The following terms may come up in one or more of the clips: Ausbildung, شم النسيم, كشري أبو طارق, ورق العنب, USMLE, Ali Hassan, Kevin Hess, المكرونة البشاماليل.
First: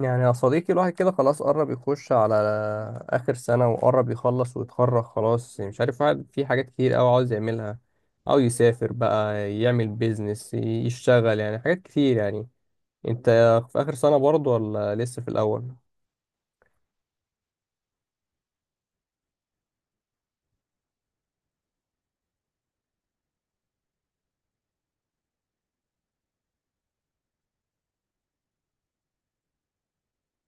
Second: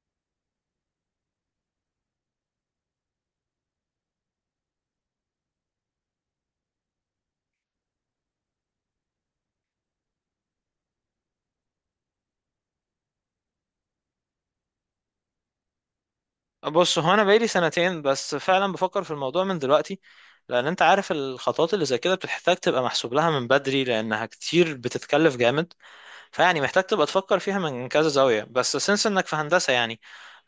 يعني يا صديقي الواحد كده خلاص قرب يخش على آخر سنة وقرب يخلص ويتخرج خلاص، يعني مش عارف، واحد في حاجات كتير أوي عاوز يعملها، أو يسافر بقى، يعمل بيزنس، يشتغل، يعني حاجات كتير. يعني أنت في آخر سنة برضه ولا لسه في الأول؟ بص، هو انا بقالي سنتين، بس فعلا بفكر في الموضوع من دلوقتي، لان انت عارف الخطوات اللي زي كده بتحتاج تبقى محسوب لها من بدري لانها كتير، بتتكلف جامد. فيعني محتاج تبقى تفكر فيها من كذا زاوية، بس سنس انك في هندسة، يعني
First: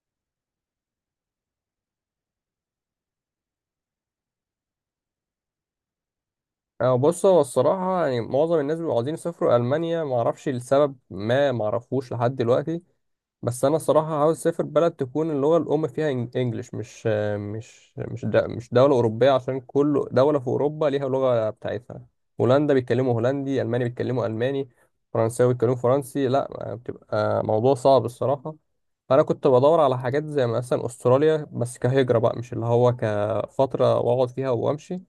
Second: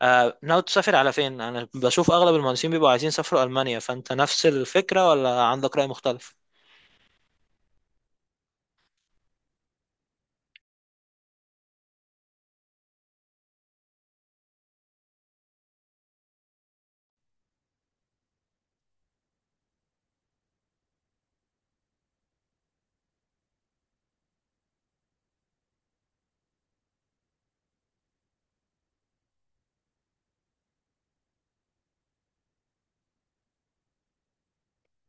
آه، ناوي تسافر على فين؟ انا بشوف اغلب المهندسين بيبقوا عايزين يسافروا المانيا، فانت نفس الفكرة ولا عندك رأي مختلف؟ أه، بص، هو الصراحة يعني معظم الناس بيبقوا عاوزين يسافروا ألمانيا، معرفش لسبب ما، معرفوش لحد دلوقتي. بس انا الصراحه عاوز اسافر بلد تكون اللغه الام فيها انجليش، مش دوله اوروبيه، عشان كل دوله في اوروبا ليها لغه بتاعتها. هولندا بيتكلموا هولندي، الماني بيتكلموا الماني، فرنساوي بيتكلموا فرنسي، لا بتبقى موضوع صعب الصراحه. فانا كنت بدور على حاجات زي مثلا استراليا، بس كهجره بقى، مش اللي هو كفتره واقعد فيها وامشي،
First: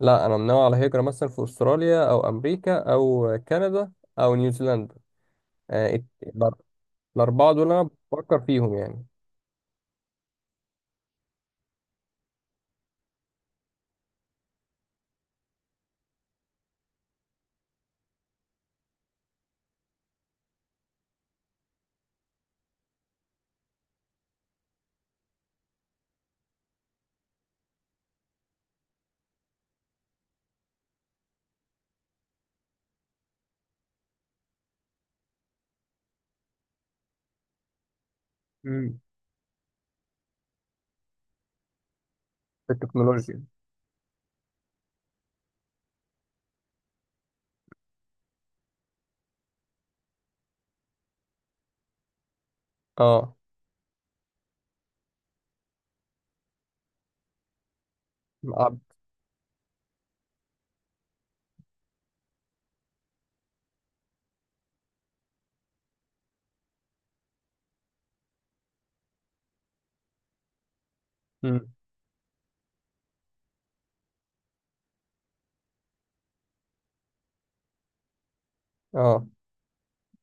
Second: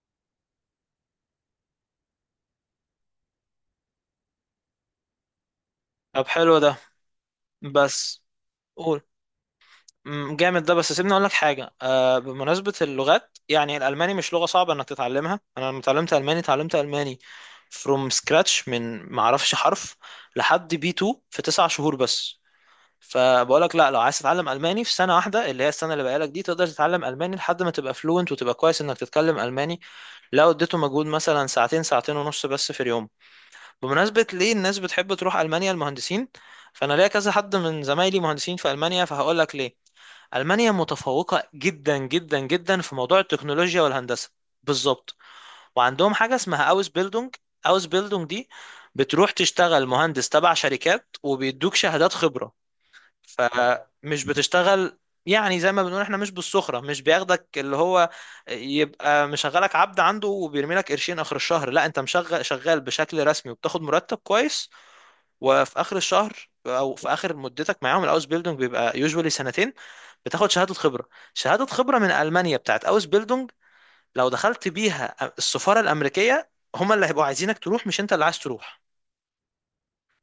لا انا منوع على هجره، مثلا في استراليا او امريكا او كندا او طب نيوزيلندا. حلو ده. الأربعة دول أنا بس بفكر فيهم قول. يعني. جامد ده. بس سيبني اقول لك حاجه، بمناسبه اللغات، يعني الالماني مش لغه صعبه انك تتعلمها. انا لما اتعلمت الماني، اتعلمت الماني from scratch، من ما اعرفش حرف لحد بي 2 في تسع شهور بس. فبقول لك، لا، لو عايز تتعلم الماني في سنه واحده اللي هي السنه اللي بقالك دي، تقدر تتعلم الماني لحد ما تبقى فلوينت، وتبقى كويس انك تتكلم الماني، لو اديته مجهود مثلا ساعتين، ساعتين ونص بس في اليوم. بمناسبه ليه الناس بتحب تروح المانيا، المهندسين؟ فانا ليا كذا حد من زمايلي مهندسين في مم. المانيا، فهقول لك ليه. ألمانيا متفوقة جدا جدا في جدا في موضوع التكنولوجيا. التكنولوجيا والهندسة. بالظبط. وعندهم حاجة اسمها أوس بيلدونج. أوس بيلدونج دي بتروح تشتغل مهندس تبع شركات، وبيدوك شهادات خبرة. اه. فمش بتشتغل، يعني زي ما بنقول احنا، مش بالسخرة، مش بياخدك اللي هو عب- يبقى مشغلك عبد عنده وبيرمي لك قرشين آخر الشهر. لا، انت مشغل شغال بشكل رسمي، وبتاخد مرتب كويس، وفي اخر الشهر او في اخر مدتك معاهم، الاوس بيلدونج بيبقى يوجوالي سنتين، بتاخد شهاده خبره. شهاده مم. خبره من المانيا بتاعت اوس بيلدونج لو دخلت بيها السفاره الامريكيه، هما اللي هيبقوا عايزينك تروح، مش انت اللي عايز تروح. اه،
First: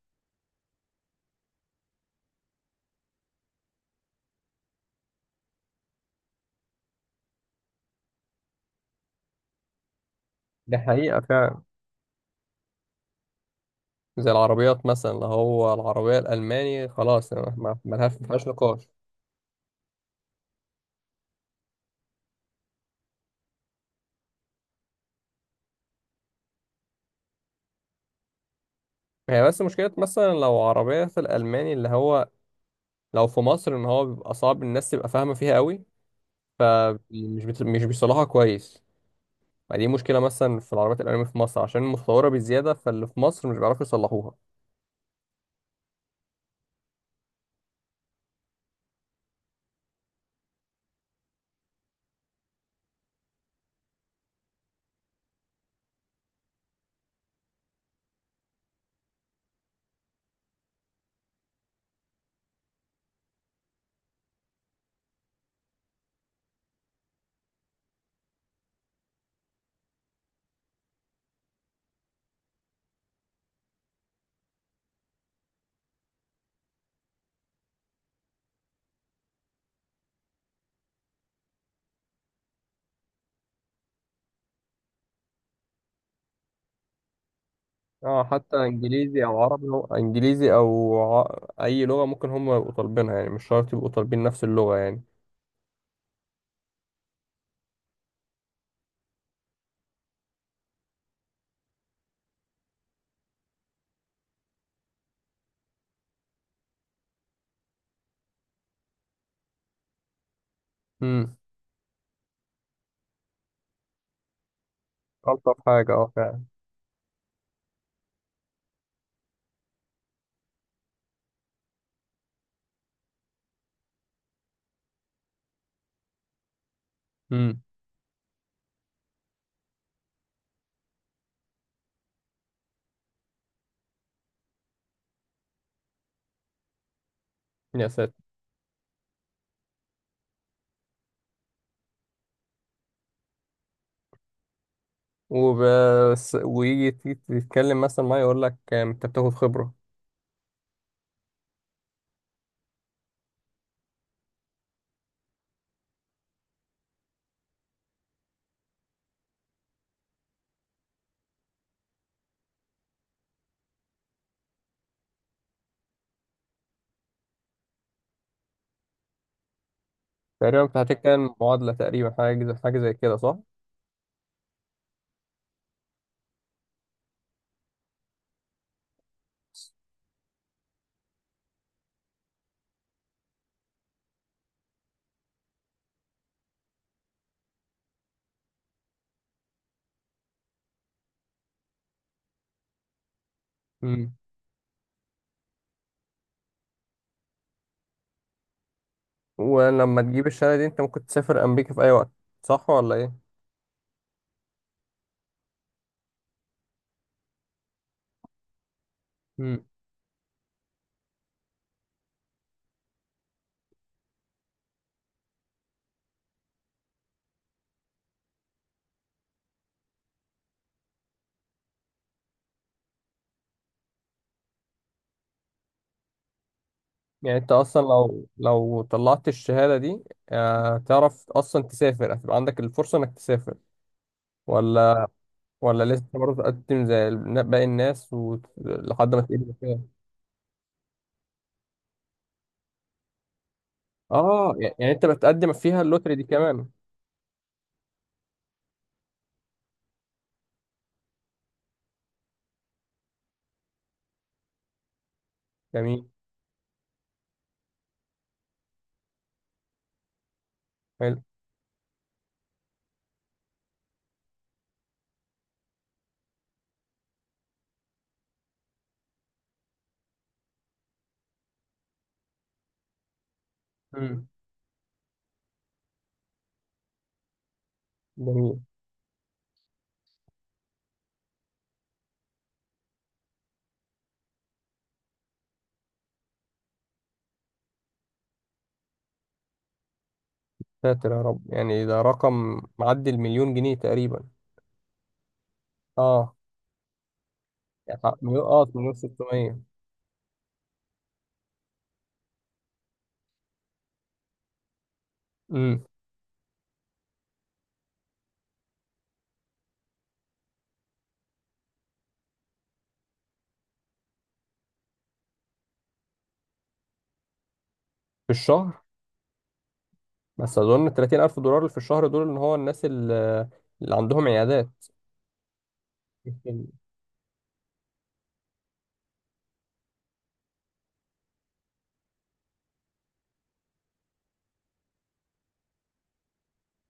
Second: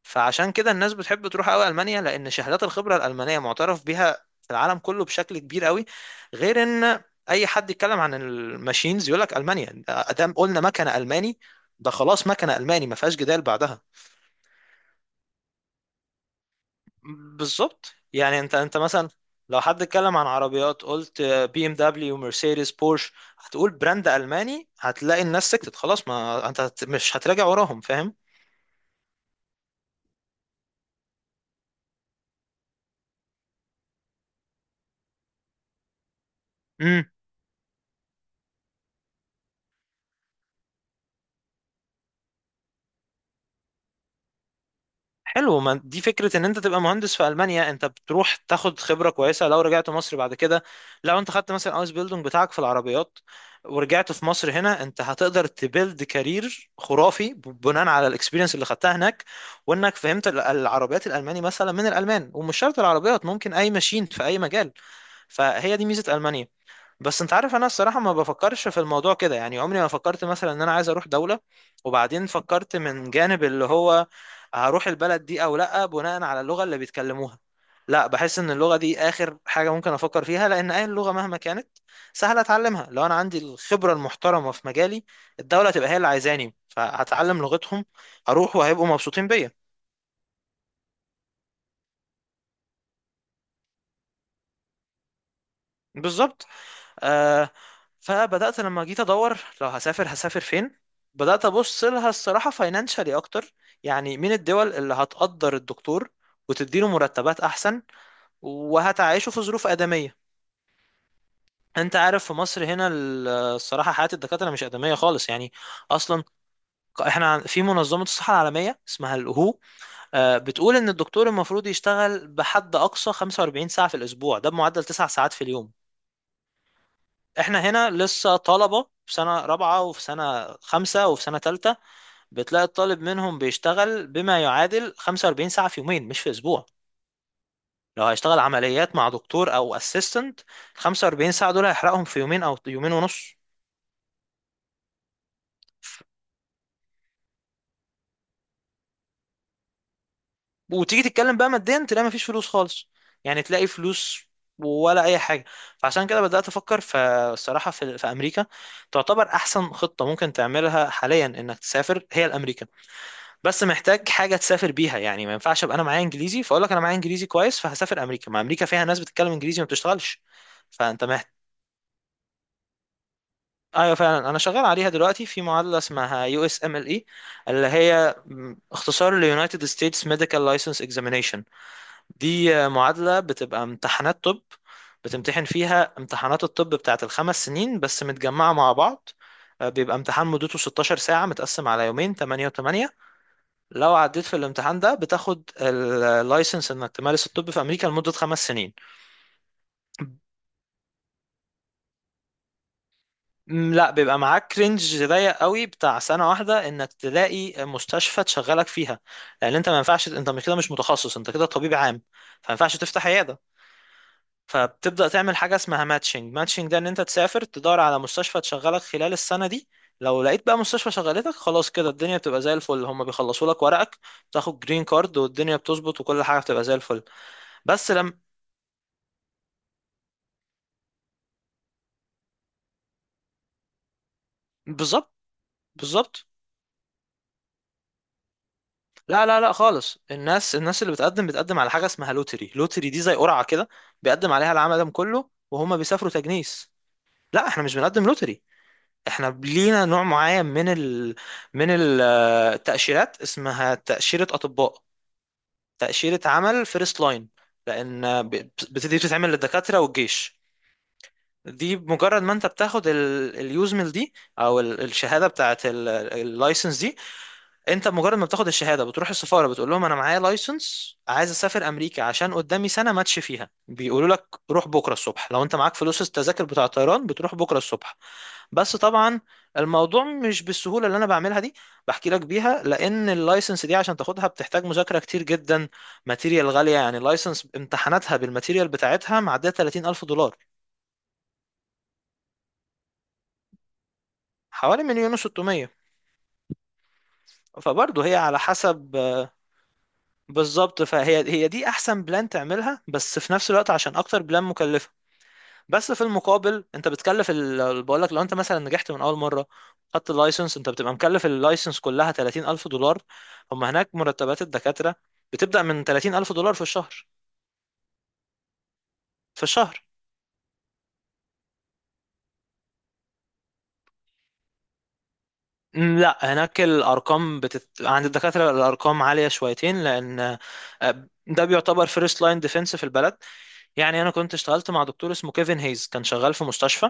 فعشان كده الناس بتحب تروح قوي المانيا، لان شهادات الخبره الالمانيه معترف بيها في العالم كله بشكل كبير قوي. غير ان اي حد يتكلم عن الماشينز، يقول لك المانيا ادام قلنا دي مكنه حقيقة الماني، فعلا. ده خلاص مكنه الماني، ما فيهاش جدال بعدها. زي العربيات مثلا، اللي هو العربية الألماني خلاص، بالظبط. ملهاش، يعني مفيهاش انت، انت نقاش. مثلا لو حد اتكلم عن عربيات، قلت بي ام دبليو، مرسيدس، بورش، هتقول براند الماني، هتلاقي الناس سكتت خلاص، ما انت مش هتراجع وراهم، فاهم؟ هي بس مشكلة مثلا لو عربية في الألماني، اللي هو لو في مصر إن هو بيبقى صعب الناس تبقى فاهمة فيها قوي، فمش بت... مش بيصلحها كويس. ما دي مشكلة مثلا في العربيات الألمانية في مصر، عشان متطورة بزيادة، فاللي في مصر مش بيعرفوا يصلحوها. حلو. ما دي فكرة، ان انت تبقى مهندس في المانيا، انت بتروح تاخد خبرة كويسة لو رجعت مصر بعد كده. لو انت خدت مثلا ايس بيلدونج بتاعك في العربيات، ورجعت في مصر هنا، انت هتقدر تبيلد كارير خرافي بناء على الاكسبيرينس اللي خدتها هناك، وانك فهمت العربيات الالماني مثلا من الالمان، ومش شرط العربيات، ممكن اي ماشين في اي مجال. فهي دي ميزة المانيا. بس انت عارف، انا الصراحه ما بفكرش في الموضوع كده. يعني عمري ما فكرت مثلا ان انا عايز اروح دوله، وبعدين فكرت من جانب اللي هو هروح البلد دي او لا بناء على اللغه اللي بيتكلموها. لا، بحس ان اللغه دي اخر حاجه ممكن افكر فيها، لان اي لغه مهما كانت سهله اتعلمها، لو انا عندي الخبره المحترمه في مجالي، الدوله تبقى هي اللي عايزاني، فهتعلم لغتهم، اه هروح حتى وهيبقوا انجليزي مبسوطين او بيا. عربي، هو انجليزي او ع... اي لغه ممكن هم يبقوا طالبينها، يعني مش شرط يبقوا طالبين نفس اللغه يعني. بالظبط. آه، فبدأت لما جيت أدور لو هسافر هسافر فين، بدأت أبص لها الصراحة فاينانشالي أكتر. يعني مين الدول اللي هتقدر الدكتور وتديله مرتبات أحسن وهتعيشه في ظروف آدمية؟ امم. أنت عارف في مصر هنا الصراحة حياة الدكاترة مش آدمية خالص يعني. الطف حاجه اه أصلا فعلا. احنا في منظمة الصحة العالمية اسمها الهو، بتقول إن الدكتور المفروض يشتغل بحد أقصى 45 ساعة في الأسبوع، ده بمعدل 9 ساعات في اليوم. احنا امم. هنا لسه طلبة في سنة رابعة، وفي سنة خمسة، وفي سنة تالتة، بتلاقي الطالب منهم بيشتغل بما يعادل 45 ساعة في يومين، مش في أسبوع. يا لو ساتر. هيشتغل عمليات مع دكتور أو أسيستنت، 45 ساعة دول هيحرقهم في يومين أو يومين ونص. وبس، ويجي تيجي تتكلم مثلا، ما يقول لك انت بتاخد خبره. وتيجي تتكلم بقى ماديا، تلاقي مفيش فلوس خالص. يعني تلاقي فلوس ولا اي حاجه. فعشان كده بدات افكر في الصراحه في امريكا. تعتبر احسن خطه ممكن تعملها حاليا انك تسافر هي الامريكا. بس محتاج حاجه تسافر بيها، يعني ما ينفعش ابقى انا معايا انجليزي، فاقول لك انا معايا انجليزي كويس فهسافر امريكا. ما امريكا فيها ناس بتتكلم انجليزي، ما بتشتغلش. تقريبا انت فانت محتاج. هتتكلم معادله تقريبا، حاجه زي حاجه زي كده، صح؟ ايوه، فعلا انا شغال عليها دلوقتي، في معادله اسمها يو اس ام ال اي، اللي هي اختصار ليونايتد ستيتس ميديكال لايسنس اكزامينيشن. دي معادله بتبقى امتحانات طب، بتمتحن فيها امتحانات الطب بتاعت الخمس سنين بس متجمعه مع بعض. بيبقى امتحان مدته 16 ساعه متقسم على يومين، 8 و8. لو امم. عديت في الامتحان ده، بتاخد اللايسنس انك تمارس الطب في امريكا لمدة خمس سنين. ولما تجيب الشهاده دي انت ممكن تسافر امريكا في اي وقت، صح ولا ايه؟ لا، بيبقى معاك رينج ضيق قوي بتاع سنة واحدة انك تلاقي مستشفى تشغلك فيها. لان امم. انت ما ينفعش، انت مش كده، مش متخصص، انت كده طبيب عام، فما ينفعش تفتح عيادة. فبتبدأ تعمل حاجة اسمها ماتشنج. ماتشنج ده ان انت تسافر تدور على مستشفى تشغلك خلال السنة دي. لو لقيت بقى مستشفى شغلتك، خلاص كده الدنيا بتبقى زي الفل، هما بيخلصوا لك ورقك، تاخد جرين كارد، والدنيا بتظبط وكل حاجة بتبقى زي الفل. يعني انت اصلا بس لما. لو طلعت الشهاده دي، تعرف اصلا تسافر، هتبقى عندك الفرصه انك تسافر ولا بالظبط ولا لسه بالظبط. برضه تقدم زي باقي الناس لحد ما لا لا لا تقدم فيها؟ خالص. الناس اللي بتقدم، بتقدم على حاجه اسمها لوتري. لوتري دي زي قرعه كده، بيقدم عليها اه العالم يعني انت كله بتقدم وهم فيها بيسافروا اللوتري دي كمان. تجنيس. لا، احنا مش بنقدم لوتري. احنا لينا نوع معين من من التاشيرات، اسمها تاشيره اطباء. جميل. تاشيره عمل فيرست لاين. لان دي بتتعمل للدكاتره والجيش. حلو. دي مجرد ما انت بتاخد اليوزمل دي او الشهاده بتاعت اللايسنس، انت مجرد ما بتاخد الشهاده، بتروح السفاره، بتقول لهم انا معايا لايسنس، عايز اسافر امريكا، عشان قدامي سنه ماتش فيها، بيقولوا لك امم. روح بكره الصبح، لو انت معاك فلوس التذاكر بتاع الطيران بتروح بكره الصبح. جميل. بس طبعا الموضوع مش بالسهوله اللي انا بعملها دي، بحكي لك بيها، لان اللايسنس دي عشان تاخدها بتحتاج مذاكره كتير جدا. ماتيريال غاليه، يعني اللايسنس امتحاناتها بالماتيريال بتاعتها معديه 30,000 دولار. ساتر يا رب، يعني ده رقم معدي المليون جنيه تقريبا. حوالي مليون و600. اه يعني فبرضه هي على مليون، اه مليون حسب. 600. بالظبط. فهي هي دي احسن بلان تعملها، بس في نفس الوقت عشان اكتر بلان مكلفه. امم. بس في المقابل انت بتكلف بقول لك، لو انت مثلا نجحت من اول مره، خدت اللايسنس، انت بتبقى مكلف اللايسنس كلها 30,000 دولار. هم هناك مرتبات الدكاتره بتبدا من 30,000 دولار في الشهر. في الشهر. في الشهر. بس اظن 30000 دولار في الشهر دول ان هو الناس اللي عندهم عيادات. لا، هناك الارقام عند الدكاتره الارقام عاليه شويتين، لان ده بيعتبر فيرست لاين ديفense في البلد. يعني انا كنت اشتغلت مع دكتور اسمه كيفن هيز، كان شغال في مستشفى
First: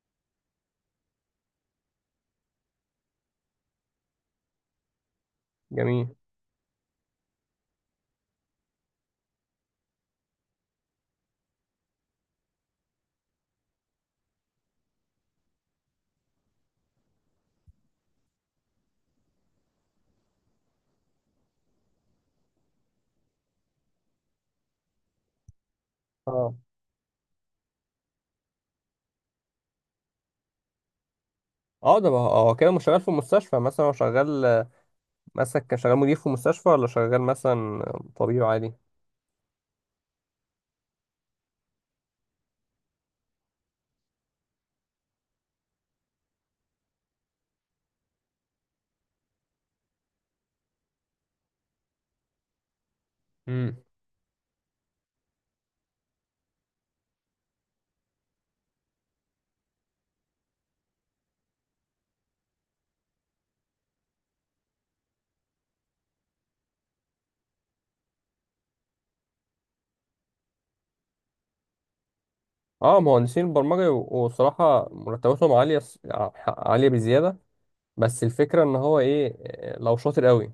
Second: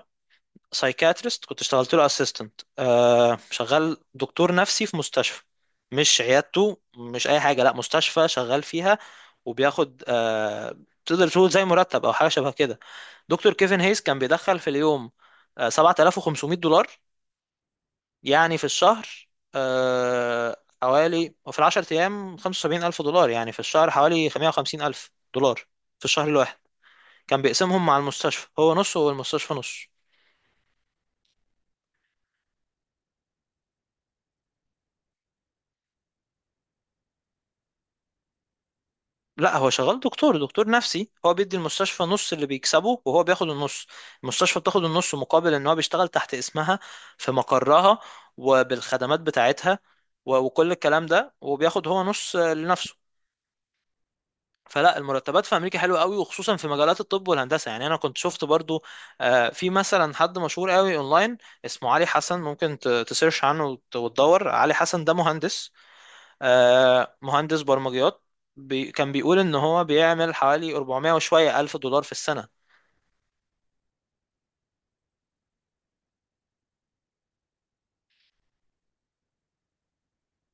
سايكاتريست. كنت اشتغلت له اسيستنت، شغال دكتور نفسي في مستشفى، جميل. مش عيادته، مش اي حاجه، لا مستشفى شغال فيها. وبياخد، تقدر تقول زي مرتب او حاجه شبه كده. دكتور كيفن هيس كان بيدخل في اليوم 7,500 دولار. يعني في الشهر، حوالي، وفي العشر ايام 75,000 دولار، يعني في الشهر حوالي 150,000 دولار في الشهر اه. الواحد. كان بيقسمهم مع المستشفى، هو نص والمستشفى نص. اه اه كده مش شغال في المستشفى، مثلا هو شغال مثلا، كان شغال مدير في مستشفى، ولا شغال مثلا طبيب عادي؟ لا، هو شغال دكتور نفسي. هو بيدي المستشفى نص اللي بيكسبه، وهو بياخد النص. المستشفى بتاخد النص مقابل ان هو بيشتغل تحت اسمها، في مقرها، وبالخدمات بتاعتها وكل الكلام ده، وبياخد هو نص لنفسه. امم. فلا، المرتبات في امريكا حلوه قوي، وخصوصا في مجالات الطب والهندسه. يعني انا كنت شفت برضو، في مثلا حد مشهور قوي اونلاين، اسمه علي حسن، ممكن تسيرش عنه وتدور، علي حسن ده مهندس، مهندس برمجيات. بي، كان بيقول ان هو بيعمل حوالي 400 وشوية الف دولار في السنة. اه مهندسين البرمجة، وصراحة مرتباتهم عالية، عالية بزيادة. بس الفكرة ان هو ايه، لو شاطر قوي،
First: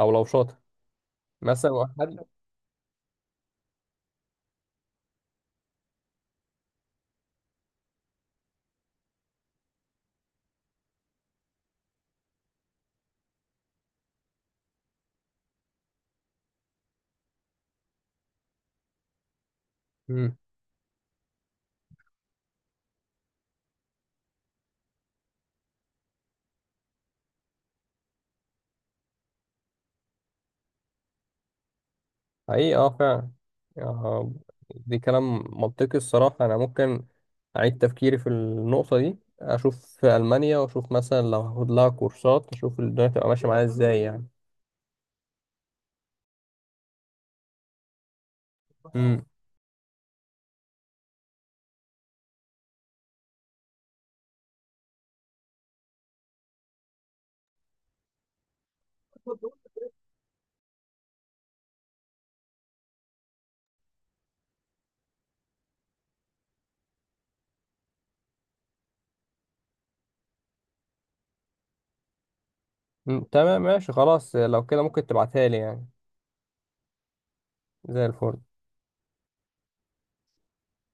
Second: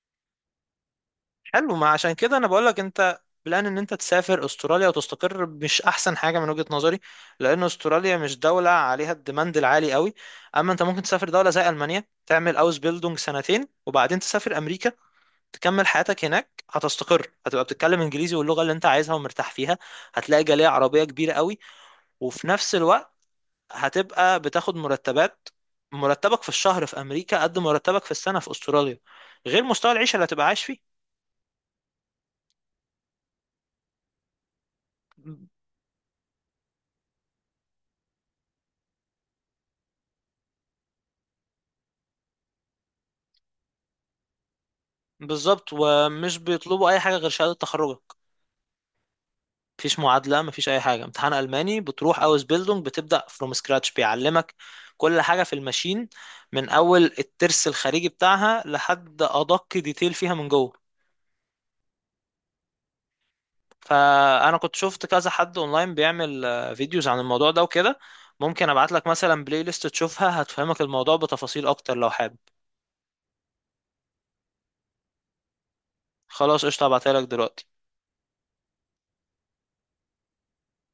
او لو شاطر، مثلا حلو. ما عشان واحد. كده انا بقولك انت، بلان ان انت تسافر استراليا وتستقر، مش احسن حاجة من وجهة نظري، لان استراليا مش دولة عليها الديماند العالي قوي. اما انت ممكن تسافر دولة زي المانيا، تعمل اوس بيلدونج سنتين، وبعدين تسافر امريكا، تكمل حياتك هناك، هتستقر، هتبقى بتتكلم انجليزي واللغة اللي انت عايزها ومرتاح فيها. امم. هتلاقي جالية عربية كبيرة قوي، وفي نفس الوقت هتبقى بتاخد مرتبات. مرتبك في الشهر في امريكا قد مرتبك في السنه في استراليا، غير مستوى العيشه اللي هتبقى عايش فيه. حقيقي اه فعلا. آه، دي كلام منطقي الصراحة. أنا ممكن أعيد تفكيري في النقطة دي، أشوف في ألمانيا، وأشوف مثلا لو هاخد لها كورسات، أشوف الدنيا تبقى ماشية معايا إزاي يعني. بالظبط. ومش بيطلبوا اي حاجه غير شهاده تخرجك. امم. مفيش معادله، مفيش اي حاجه، امتحان الماني، بتروح اوس بيلدونج، بتبدا فروم سكراتش، بيعلمك كل حاجه في الماشين، من اول الترس الخارجي بتاعها لحد ادق ديتيل فيها من جوه. فانا كنت شفت كذا حد اونلاين بيعمل فيديوز عن الموضوع ده وكده. ممكن ابعت لك مثلا بلاي ليست تشوفها، هتفهمك الموضوع بتفاصيل اكتر لو حابب. تمام، ماشي خلاص، لو كده ممكن تبعتها لي يعني. خلاص قشطة، هبعتها لك دلوقتي. زي الفل.